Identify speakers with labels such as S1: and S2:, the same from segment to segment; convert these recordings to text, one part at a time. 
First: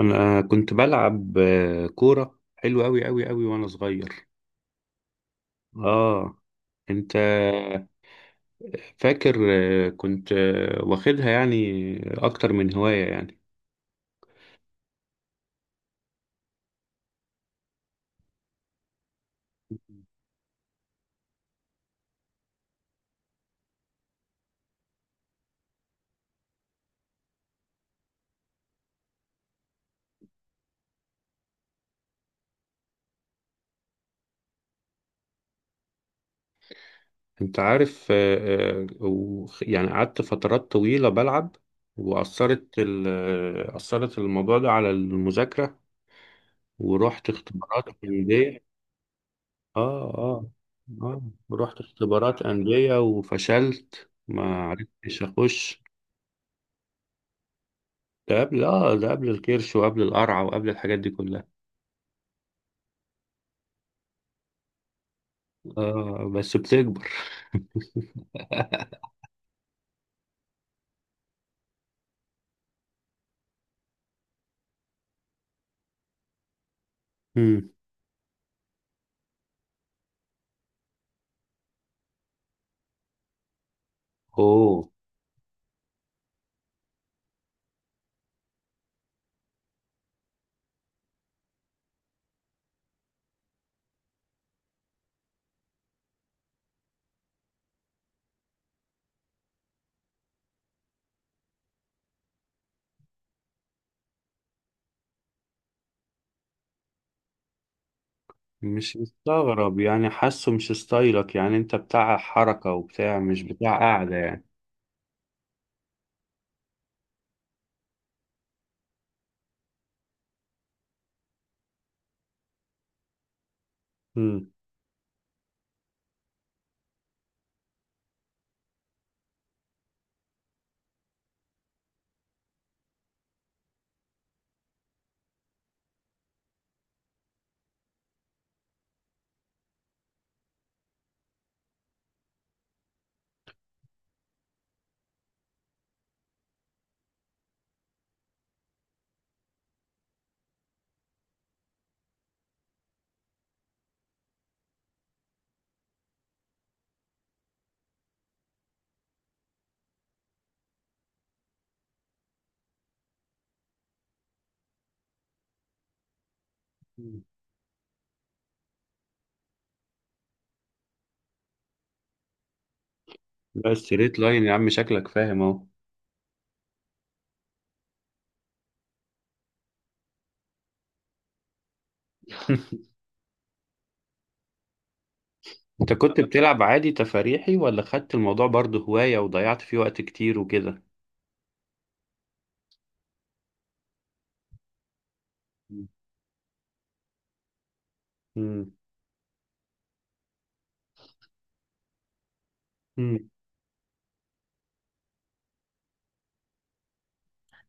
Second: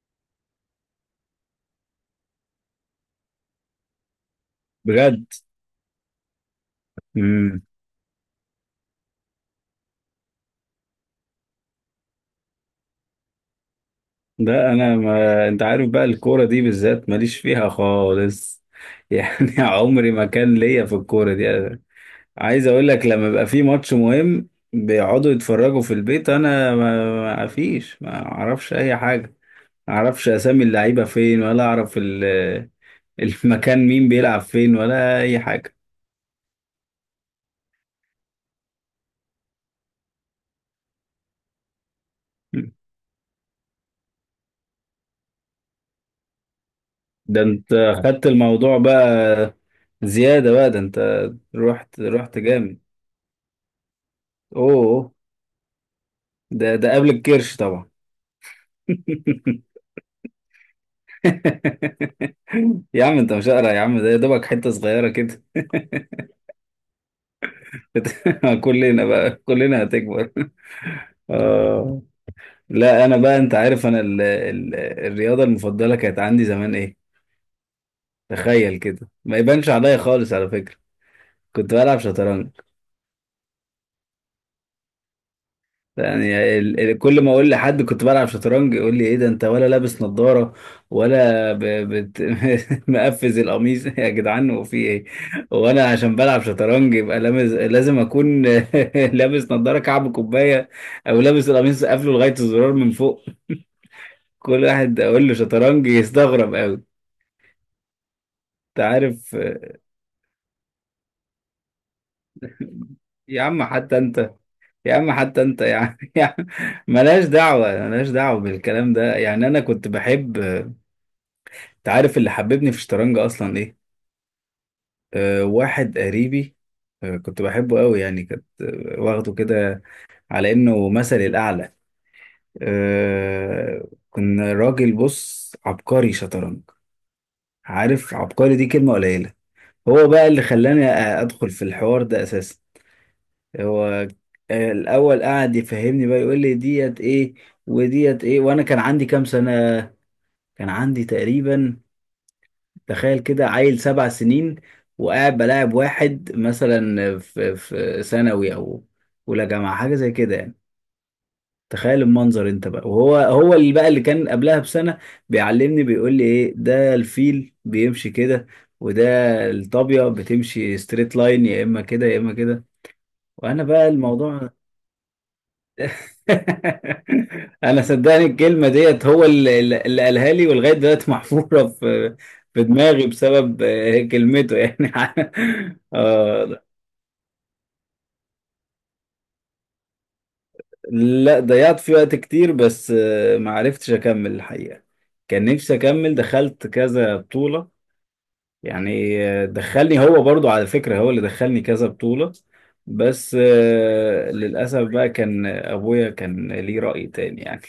S1: انا كنت بلعب كورة حلو قوي قوي قوي وانا صغير.
S2: بجد.
S1: اه، انت
S2: امم
S1: فاكر؟ كنت واخدها يعني اكتر من هواية يعني.
S2: ده انا، ما انت عارف بقى الكوره دي بالذات ماليش فيها خالص يعني عمري ما كان ليا في الكوره دي. أنا عايز اقول لك لما بيبقى في ماتش مهم بيقعدوا يتفرجوا في البيت، انا ما فيش، ما اعرفش اي حاجه، ما اعرفش اسامي اللعيبه فين، ولا اعرف المكان مين بيلعب فين، ولا اي حاجه.
S1: انت عارف، يعني قعدت فترات طويلة بلعب وأثرت أثرت الموضوع ده على المذاكرة ورحت
S2: ده انت
S1: اختبارات
S2: خدت
S1: أندية.
S2: الموضوع بقى
S1: اه، اه،
S2: زياده بقى، ده انت
S1: اه، رحت
S2: رحت رحت
S1: اختبارات
S2: جامد.
S1: أندية وفشلت ما
S2: اوه،
S1: عرفتش أخش.
S2: ده قبل الكرش طبعا.
S1: ده قبل اه، ده قبل الكرش وقبل القرع وقبل الحاجات دي كلها.
S2: يا عم انت مش قارع يا عم، ده يا دوبك حتة صغيرة كده.
S1: اه بس بتكبر.
S2: كلنا بقى، كلنا هتكبر. آه. لا انا بقى، انت عارف انا ال ال الرياضة المفضلة كانت عندي زمان ايه؟
S1: مم.
S2: تخيل كده، ما يبانش عليا خالص على فكرة، كنت بلعب شطرنج.
S1: اوه،
S2: يعني كل ما اقول لحد كنت بلعب شطرنج يقول لي ايه ده، انت ولا لابس نظارة؟ ولا ب... بت... مقفز القميص يا جدعان، وفي ايه؟ وانا عشان بلعب شطرنج يبقى لازم اكون لابس نظارة كعب كوباية، او لابس القميص قافله لغاية الزرار من فوق. كل واحد اقول له شطرنج يستغرب قوي. انت
S1: مش
S2: عارف،
S1: مستغرب يعني حاسه مش ستايلك يعني، انت بتاع حركة وبتاع مش
S2: يا عم
S1: بتاع
S2: حتى
S1: قاعدة
S2: انت،
S1: يعني.
S2: يا عم حتى انت يا عم، يا عم ملهاش دعوة، ملهاش دعوة بالكلام ده. يعني انا كنت بحب، انت عارف اللي حببني في الشطرنج اصلا ايه؟
S1: مم.
S2: أه واحد قريبي، أه كنت بحبه قوي، يعني كنت واخده كده على انه مثلي الاعلى. أه، كنا راجل بص، عبقري شطرنج، عارف عبقري دي كلمة قليلة. هو بقى اللي خلاني ادخل في الحوار ده اساسا. هو الاول قعد يفهمني بقى، يقول لي ديت ايه وديت ايه. وانا كان عندي كام سنة؟ كان عندي تقريبا، تخيل كده، عيل 7 سنين، وقاعد بلاعب واحد مثلا في ثانوي، او اولى جامعه، حاجه زي كده يعني. تخيل المنظر انت بقى، وهو هو اللي بقى اللي كان قبلها بسنه، بيعلمني بيقول لي ايه ده، الفيل بيمشي كده، وده الطابيه بتمشي ستريت لاين، يا اما كده يا اما كده. وانا
S1: بس
S2: بقى
S1: ستريت لاين
S2: الموضوع،
S1: يا عم شكلك فاهم اهو.
S2: انا صدقني الكلمه ديت هو اللي قالها لي، ولغايه دلوقتي محفوره في دماغي بسبب كلمته يعني.
S1: انت كنت بتلعب
S2: آه.
S1: عادي تفاريحي ولا خدت الموضوع برضه هواية وضيعت فيه وقت كتير وكده؟
S2: لا ضيعت فيه وقت كتير، بس ما عرفتش اكمل الحقيقه. كان نفسي اكمل، دخلت كذا بطوله
S1: مم.
S2: يعني. دخلني هو برضو على فكره، هو اللي دخلني كذا بطوله،
S1: مم.
S2: بس للاسف بقى كان ابويا كان ليه راي تاني يعني.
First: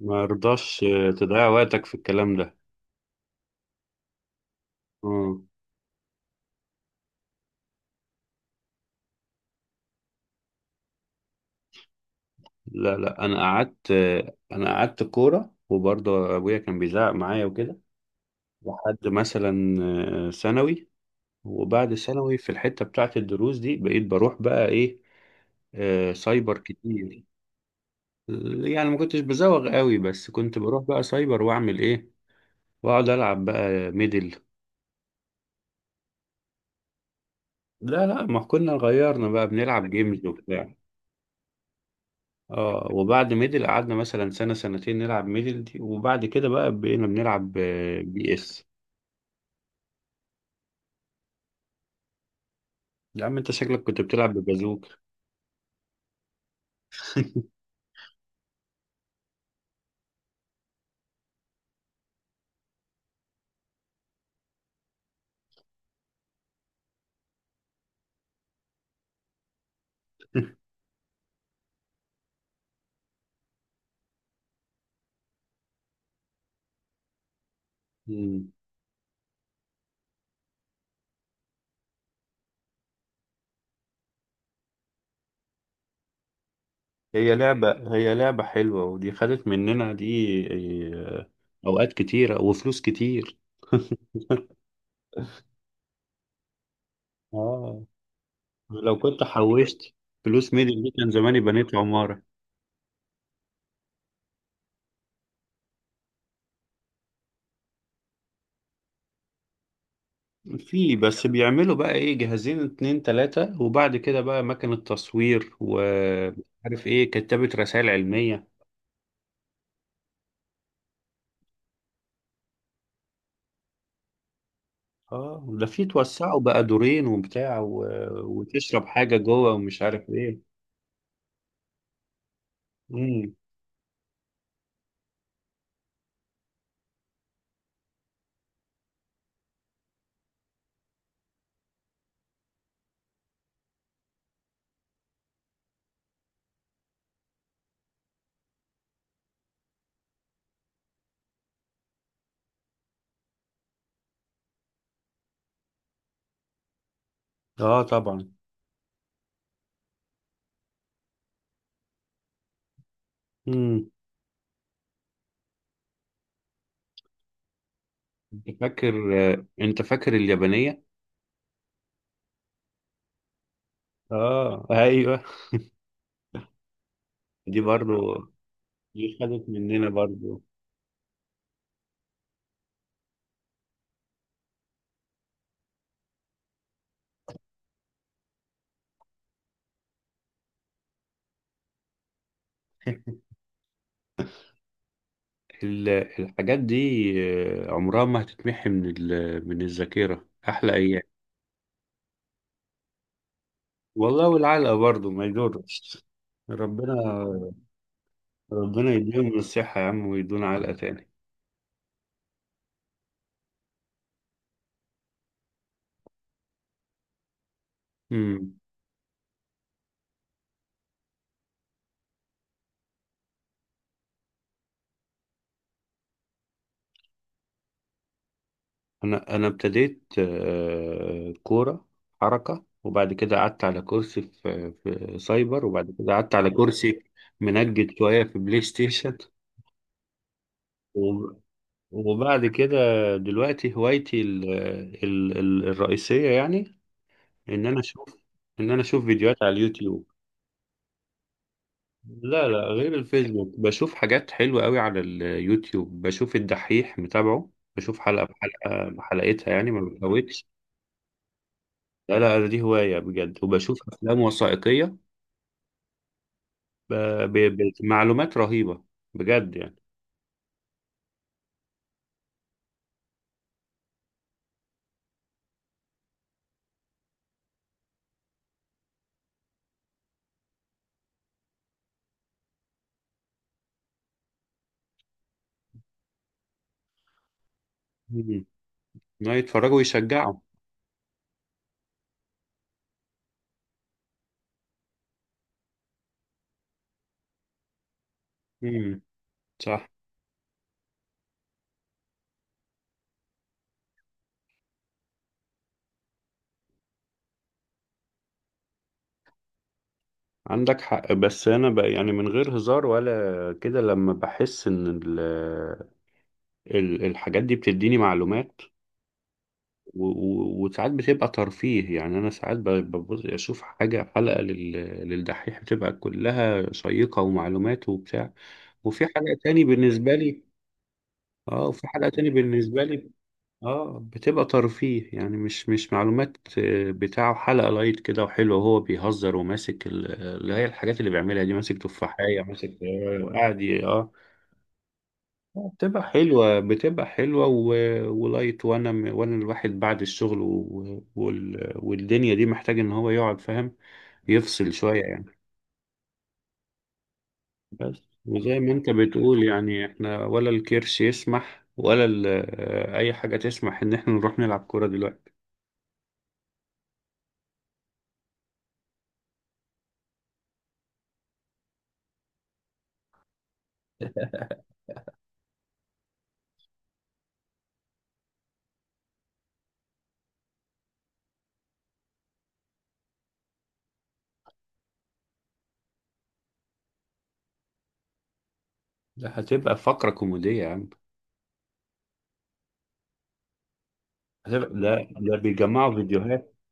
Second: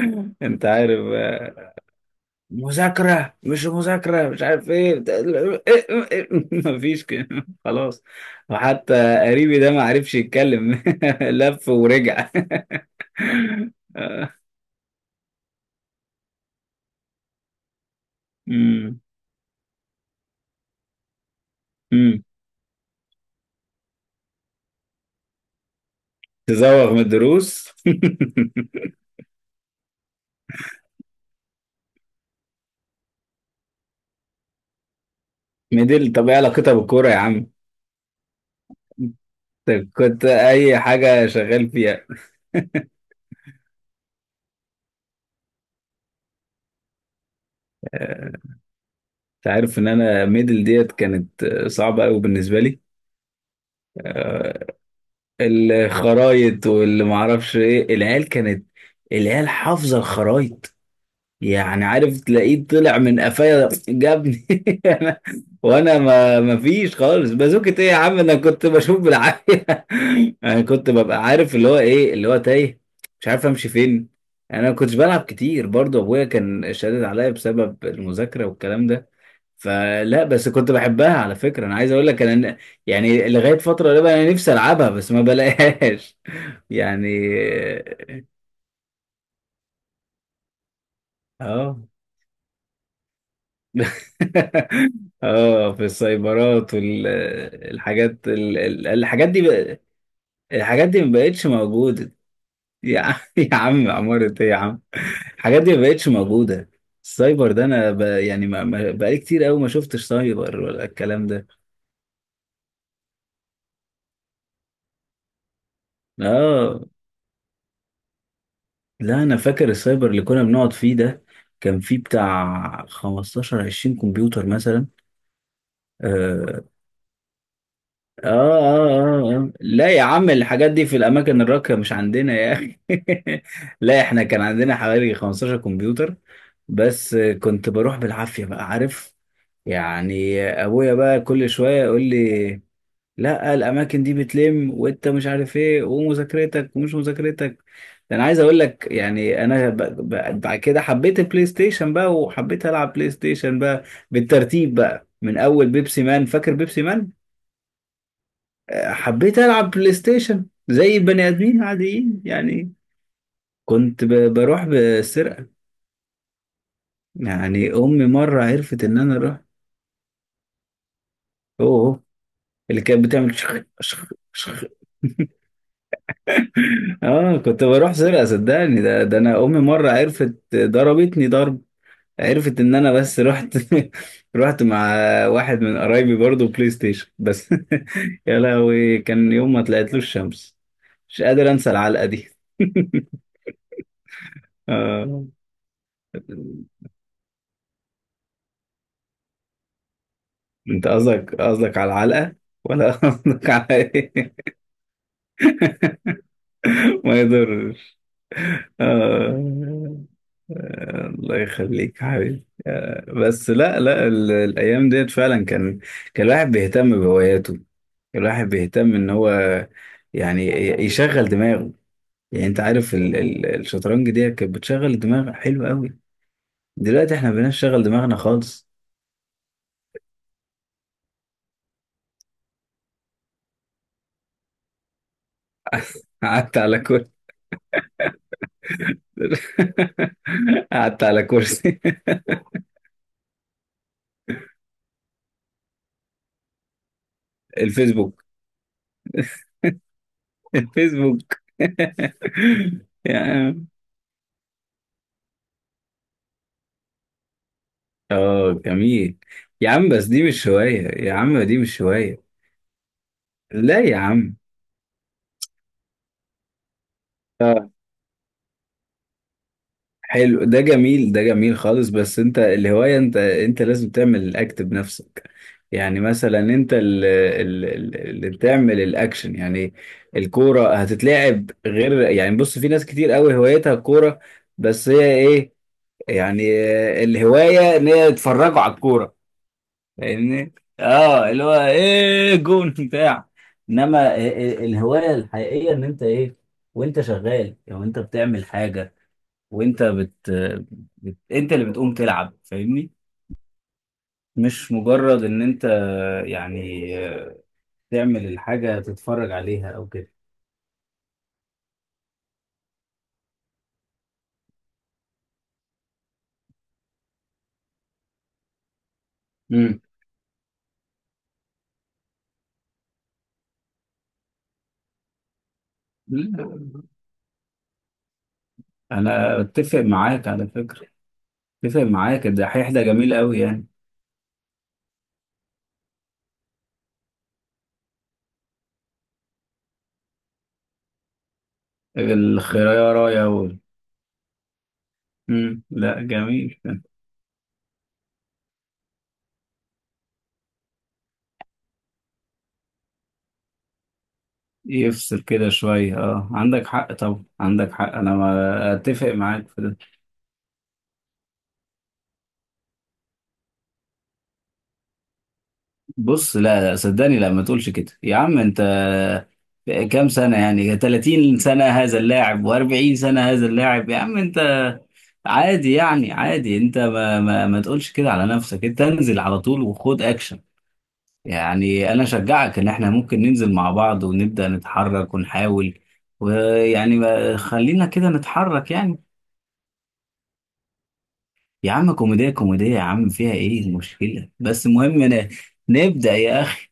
S1: ما
S2: انت
S1: رضاش
S2: عارف،
S1: تضيع وقتك في الكلام ده.
S2: مذاكرة مش مذاكرة مش عارف ايه
S1: آه.
S2: مفيش كده خلاص. وحتى قريبي ده ما عرفش يتكلم لف ورجع.
S1: لا، انا قعدت، انا قعدت كوره وبرضه ابويا كان بيزعق معايا وكده
S2: امم
S1: لحد مثلا ثانوي. وبعد
S2: امم
S1: ثانوي في الحته بتاعه الدروس دي بقيت بروح بقى ايه، سايبر
S2: تزوغ من
S1: كتير.
S2: الدروس.
S1: يعني ما كنتش بزوغ قوي بس كنت بروح بقى سايبر واعمل ايه، واقعد العب بقى ميدل.
S2: ميدل، طب ايه علاقتها بالكورة يا عم؟
S1: لا، ما كنا غيرنا بقى
S2: طب
S1: بنلعب
S2: كنت
S1: جيمز وبتاع.
S2: اي حاجة شغال فيها؟
S1: اه، وبعد ميدل قعدنا مثلا سنه سنتين نلعب ميدل دي، وبعد كده بقى بقينا بنلعب
S2: آه،
S1: بي اس.
S2: انت عارف ان انا ميدل ديت كانت صعبة قوي بالنسبة لي.
S1: يا عم انت شكلك كنت بتلعب ببازوك.
S2: الخرايط واللي معرفش ايه، العيال كانت العيال حافظة الخرايط. يعني عارف تلاقيه طلع من قفايا جابني أنا- وانا ما فيش خالص، بازوكة ايه يا عم؟ انا كنت بشوف بالعافيه. انا كنت ببقى عارف اللي هو ايه، اللي هو تايه مش عارف امشي فين. يعني انا ما كنتش بلعب كتير برضو، ابويا كان شادد عليا بسبب المذاكره
S1: مم.
S2: والكلام ده. فلا، بس كنت بحبها على فكره، انا عايز اقول لك انا يعني لغايه فتره قريبه انا نفسي العبها، بس ما بلاقيهاش. يعني
S1: هي لعبة حلوة، ودي خدت مننا دي، اه،
S2: اه.
S1: أوقات كتيرة وفلوس كتير.
S2: اه، في السايبرات
S1: اه،
S2: والحاجات،
S1: لو كنت حوشت فلوس ميدل
S2: الحاجات
S1: دي
S2: دي
S1: كان
S2: ما
S1: زماني
S2: بقتش
S1: بنيت
S2: موجودة
S1: عمارة.
S2: يا عم. يا عم عمارة ايه يا عم؟ الحاجات دي ما بقتش موجودة. السايبر ده انا ب... يعني ما... ما... بقالي كتير قوي ما شفتش سايبر، ولا
S1: في بس
S2: الكلام ده.
S1: بيعملوا بقى ايه، جهازين اتنين تلاتة وبعد كده بقى مكنة تصوير
S2: اه،
S1: وعارف ايه، كتابة رسائل علمية.
S2: لا انا فاكر السايبر اللي كنا بنقعد فيه ده، كان فيه بتاع 15 20 كمبيوتر مثلا.
S1: اه، ده في توسعوا بقى
S2: آه،
S1: دورين وبتاع و... وتشرب حاجة جوه ومش
S2: لا يا
S1: عارف
S2: عم
S1: ايه.
S2: الحاجات دي في الأماكن الراقية، مش عندنا يا أخي. لا إحنا كان عندنا حوالي 15 كمبيوتر، بس كنت بروح بالعافية بقى، عارف يعني؟ أبويا بقى كل شوية يقول لي لا الأماكن دي بتلم، وأنت مش عارف إيه، ومذاكرتك ومش مذاكرتك. ده أنا عايز أقول لك، يعني أنا بعد كده حبيت البلاي ستيشن بقى، وحبيت ألعب بلاي ستيشن بقى بالترتيب بقى، من أول بيبسي مان، فاكر بيبسي؟
S1: اه طبعا.
S2: حبيت ألعب بلاي ستيشن زي البني آدمين عاديين يعني.
S1: امم.
S2: كنت بروح بسرقة. يعني أمي مرة
S1: انت
S2: عرفت
S1: فاكر،
S2: إن أنا أروح.
S1: انت فاكر اليابانية؟
S2: أوه، اللي كانت بتعمل شخ شخ شخ.
S1: اه ايوه.
S2: آه،
S1: دي
S2: كنت بروح
S1: برضو،
S2: سرقة صدقني،
S1: دي
S2: ده
S1: خدت
S2: أنا أمي
S1: مننا
S2: مرة
S1: برضو.
S2: عرفت ضربتني ضرب. عرفت إن أنا بس رحت، رحت مع واحد من قرايبي برضه بلاي ستيشن بس. يا لهوي، كان يوم ما طلعتلوش الشمس، مش قادر أنسى العلقة دي. آه.
S1: الحاجات دي عمرها ما هتتمحي من من الذاكرة، أحلى
S2: انت
S1: أيام.
S2: قصدك قصدك على العلقة، ولا قصدك على
S1: والله،
S2: ايه؟
S1: والعلقة برضو ما يدورش. ربنا،
S2: ما يضرش.
S1: ربنا يديهم الصحة يا
S2: آه.
S1: عم ويدونا علقة تاني.
S2: الله يخليك يا حبيبي، بس لا لا الايام ديت فعلا كان، كان الواحد بيهتم بهواياته، كان الواحد
S1: مم.
S2: بيهتم ان هو يعني يشغل دماغه. يعني انت عارف الشطرنج دي كانت بتشغل الدماغ حلو قوي. دلوقتي احنا مبقيناش نشغل دماغنا خالص.
S1: انا ابتديت كوره، حركه، وبعد كده قعدت على كرسي في سايبر، وبعد كده قعدت على
S2: قعدت على
S1: كرسي
S2: كرسي.
S1: منجد شويه في بلاي ستيشن.
S2: قعدت على
S1: و-
S2: كرسي.
S1: وبعد كده دلوقتي هوايتي ال الرئيسيه يعني ان انا اشوف،
S2: الفيسبوك،
S1: ان انا اشوف فيديوهات على اليوتيوب.
S2: الفيسبوك.
S1: لا، غير
S2: يا
S1: الفيسبوك
S2: عم
S1: بشوف حاجات حلوه قوي على اليوتيوب، بشوف الدحيح متابعه، بشوف حلقه
S2: اه
S1: بحلقه
S2: جميل،
S1: بحلقتها يعني
S2: يا
S1: ما
S2: عم بس دي
S1: بفوتش.
S2: مش هواية يا عم، دي مش
S1: لا
S2: هواية.
S1: لا أنا دي هواية بجد، وبشوف
S2: لا يا
S1: أفلام
S2: عم.
S1: وثائقية ب-
S2: اه
S1: بمعلومات رهيبة بجد يعني.
S2: حلو ده جميل، ده جميل خالص، بس انت الهواية، انت انت لازم تعمل الاكت بنفسك. يعني مثلا انت اللي، اللي بتعمل الاكشن يعني. الكورة هتتلعب غير، يعني بص في ناس كتير قوي هوايتها الكورة، بس هي ايه؟ يعني الهواية ان هي
S1: مم.
S2: يتفرجوا على الكورة،
S1: لا يتفرجوا ويشجعوا.
S2: فاهمني؟ اه اللي هو ايه جون بتاع. انما الهوايه الحقيقيه ان انت ايه؟ وانت شغال، او انت بتعمل حاجه،
S1: مم.
S2: وانت
S1: صح.
S2: بت... انت اللي بتقوم تلعب، فاهمني؟ مش مجرد ان انت يعني تعمل الحاجه تتفرج عليها او كده.
S1: عندك حق، بس أنا بقى يعني من غير هزار ولا كده لما بحس إن الحاجات دي بتديني معلومات،
S2: امم
S1: وساعات بتبقى ترفيه. يعني أنا ساعات ببص أشوف حاجة حلقة للدحيح بتبقى كلها شيقة ومعلومات وبتاع، وفي حلقة
S2: انا
S1: تاني
S2: اتفق
S1: بالنسبة
S2: معاك
S1: لي.
S2: على فكره،
S1: اه،
S2: اتفق
S1: وفي حلقة
S2: معاك
S1: تاني
S2: الدحيح ده
S1: بالنسبة لي
S2: جميل قوي يعني.
S1: اه بتبقى ترفيه يعني مش مش معلومات، بتاعه حلقة لايت كده وحلو وهو بيهزر وماسك اللي هي الحاجات اللي بيعملها دي، ماسك تفاحية، ماسك
S2: الخيرايه رايه و...
S1: وقاعد ي- اه،
S2: مم.
S1: بتبقى
S2: لا جميل.
S1: حلوة بتبقى حلوة و... ولايت. وانا الواحد بعد الشغل و... والدنيا دي محتاج ان هو يقعد فاهم يفصل شوية
S2: يفصل
S1: يعني.
S2: كده شوية، اه عندك حق طبعا، عندك حق انا
S1: بس وزي ما
S2: ما
S1: انت
S2: اتفق
S1: بتقول
S2: معاك في ده.
S1: يعني احنا ولا الكرش يسمح ولا ال... اي حاجة تسمح ان احنا نروح نلعب كورة دلوقتي.
S2: بص لا لا صدقني، لا ما تقولش كده يا عم انت. كام سنة يعني؟ 30 سنة هذا اللاعب، و40 سنة هذا اللاعب، يا عم انت عادي يعني، عادي. انت ما تقولش كده على نفسك، انت انزل على طول وخد اكشن. يعني انا اشجعك ان احنا ممكن ننزل مع بعض، ونبدأ نتحرك ونحاول، ويعني خلينا كده نتحرك يعني.
S1: ده هتبقى فقرة كوميدية يا عم،
S2: يا عم كوميديا، كوميديا يا عم، فيها ايه المشكلة؟ بس
S1: هتبقى،
S2: المهم
S1: ده
S2: انا
S1: ده بيجمعوا
S2: نبدأ يا
S1: فيديوهات،
S2: اخي.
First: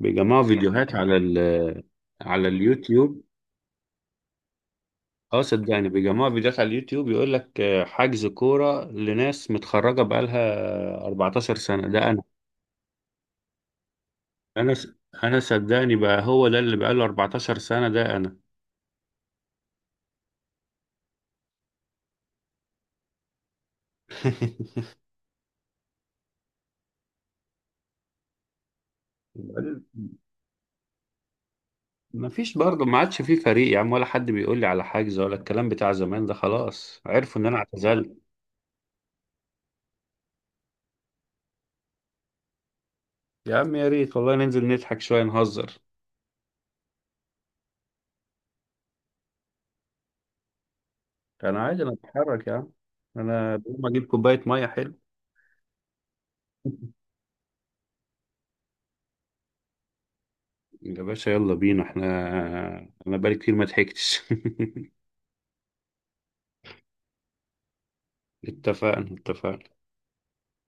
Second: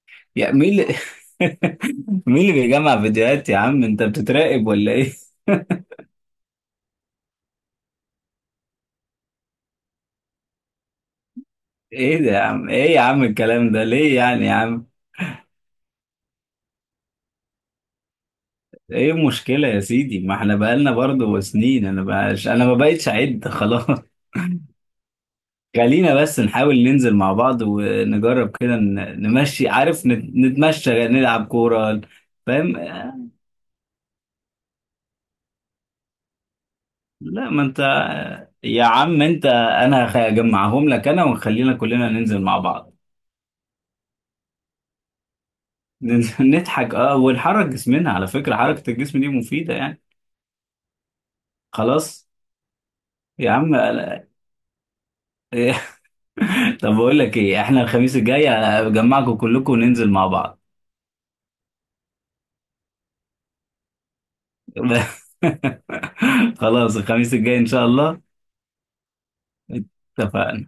S1: بيجمعوا
S2: يا مين
S1: فيديوهات
S2: اللي،
S1: على ال،
S2: مين
S1: على
S2: اللي بيجمع
S1: اليوتيوب.
S2: فيديوهات يا عم؟ انت بتتراقب ولا ايه؟
S1: اه صدقني يعني بيجمعوا فيديوهات على اليوتيوب يقول لك حجز كورة لناس متخرجة بقالها 14 سنة ده
S2: ايه
S1: انا.
S2: ده يا عم، ايه يا عم الكلام ده ليه يعني يا
S1: انا
S2: عم؟
S1: س- انا صدقني بقى هو ده اللي بقاله 14 سنة ده انا.
S2: ايه المشكلة يا سيدي؟ ما احنا بقالنا برضه سنين، انا بقاش انا ما بقتش اعد خلاص. خلينا بس نحاول ننزل مع بعض، ونجرب كده نمشي، عارف نتمشى نلعب كورة.
S1: ما فيش
S2: فاهم؟
S1: برضه، ما عادش في فريق يا عم، ولا حد بيقول لي على حجز ولا الكلام بتاع زمان ده، خلاص عرفوا ان
S2: لا
S1: انا
S2: ما انت،
S1: اعتزلت.
S2: يا عم انت انا هجمعهم لك انا، وخلينا كلنا ننزل مع بعض.
S1: يا عم يا ريت والله، ننزل نضحك شوية نهزر.
S2: ننزل نضحك اه، ونحرك جسمنا، على فكرة حركة الجسم دي مفيدة يعني.
S1: انا عادي، انا
S2: خلاص.
S1: بتحرك يا عم،
S2: يا
S1: انا
S2: عم
S1: بقوم اجيب
S2: لا.
S1: كوبايه ميه حلو.
S2: طب بقول لك ايه، احنا الخميس الجاي هجمعكم كلكم، وننزل مع بعض.
S1: يا باشا يلا بينا احنا، انا بقالي كتير ما ضحكتش.
S2: خلاص الخميس الجاي ان شاء الله.
S1: اتفقنا، اتفقنا.
S2: اتفقنا.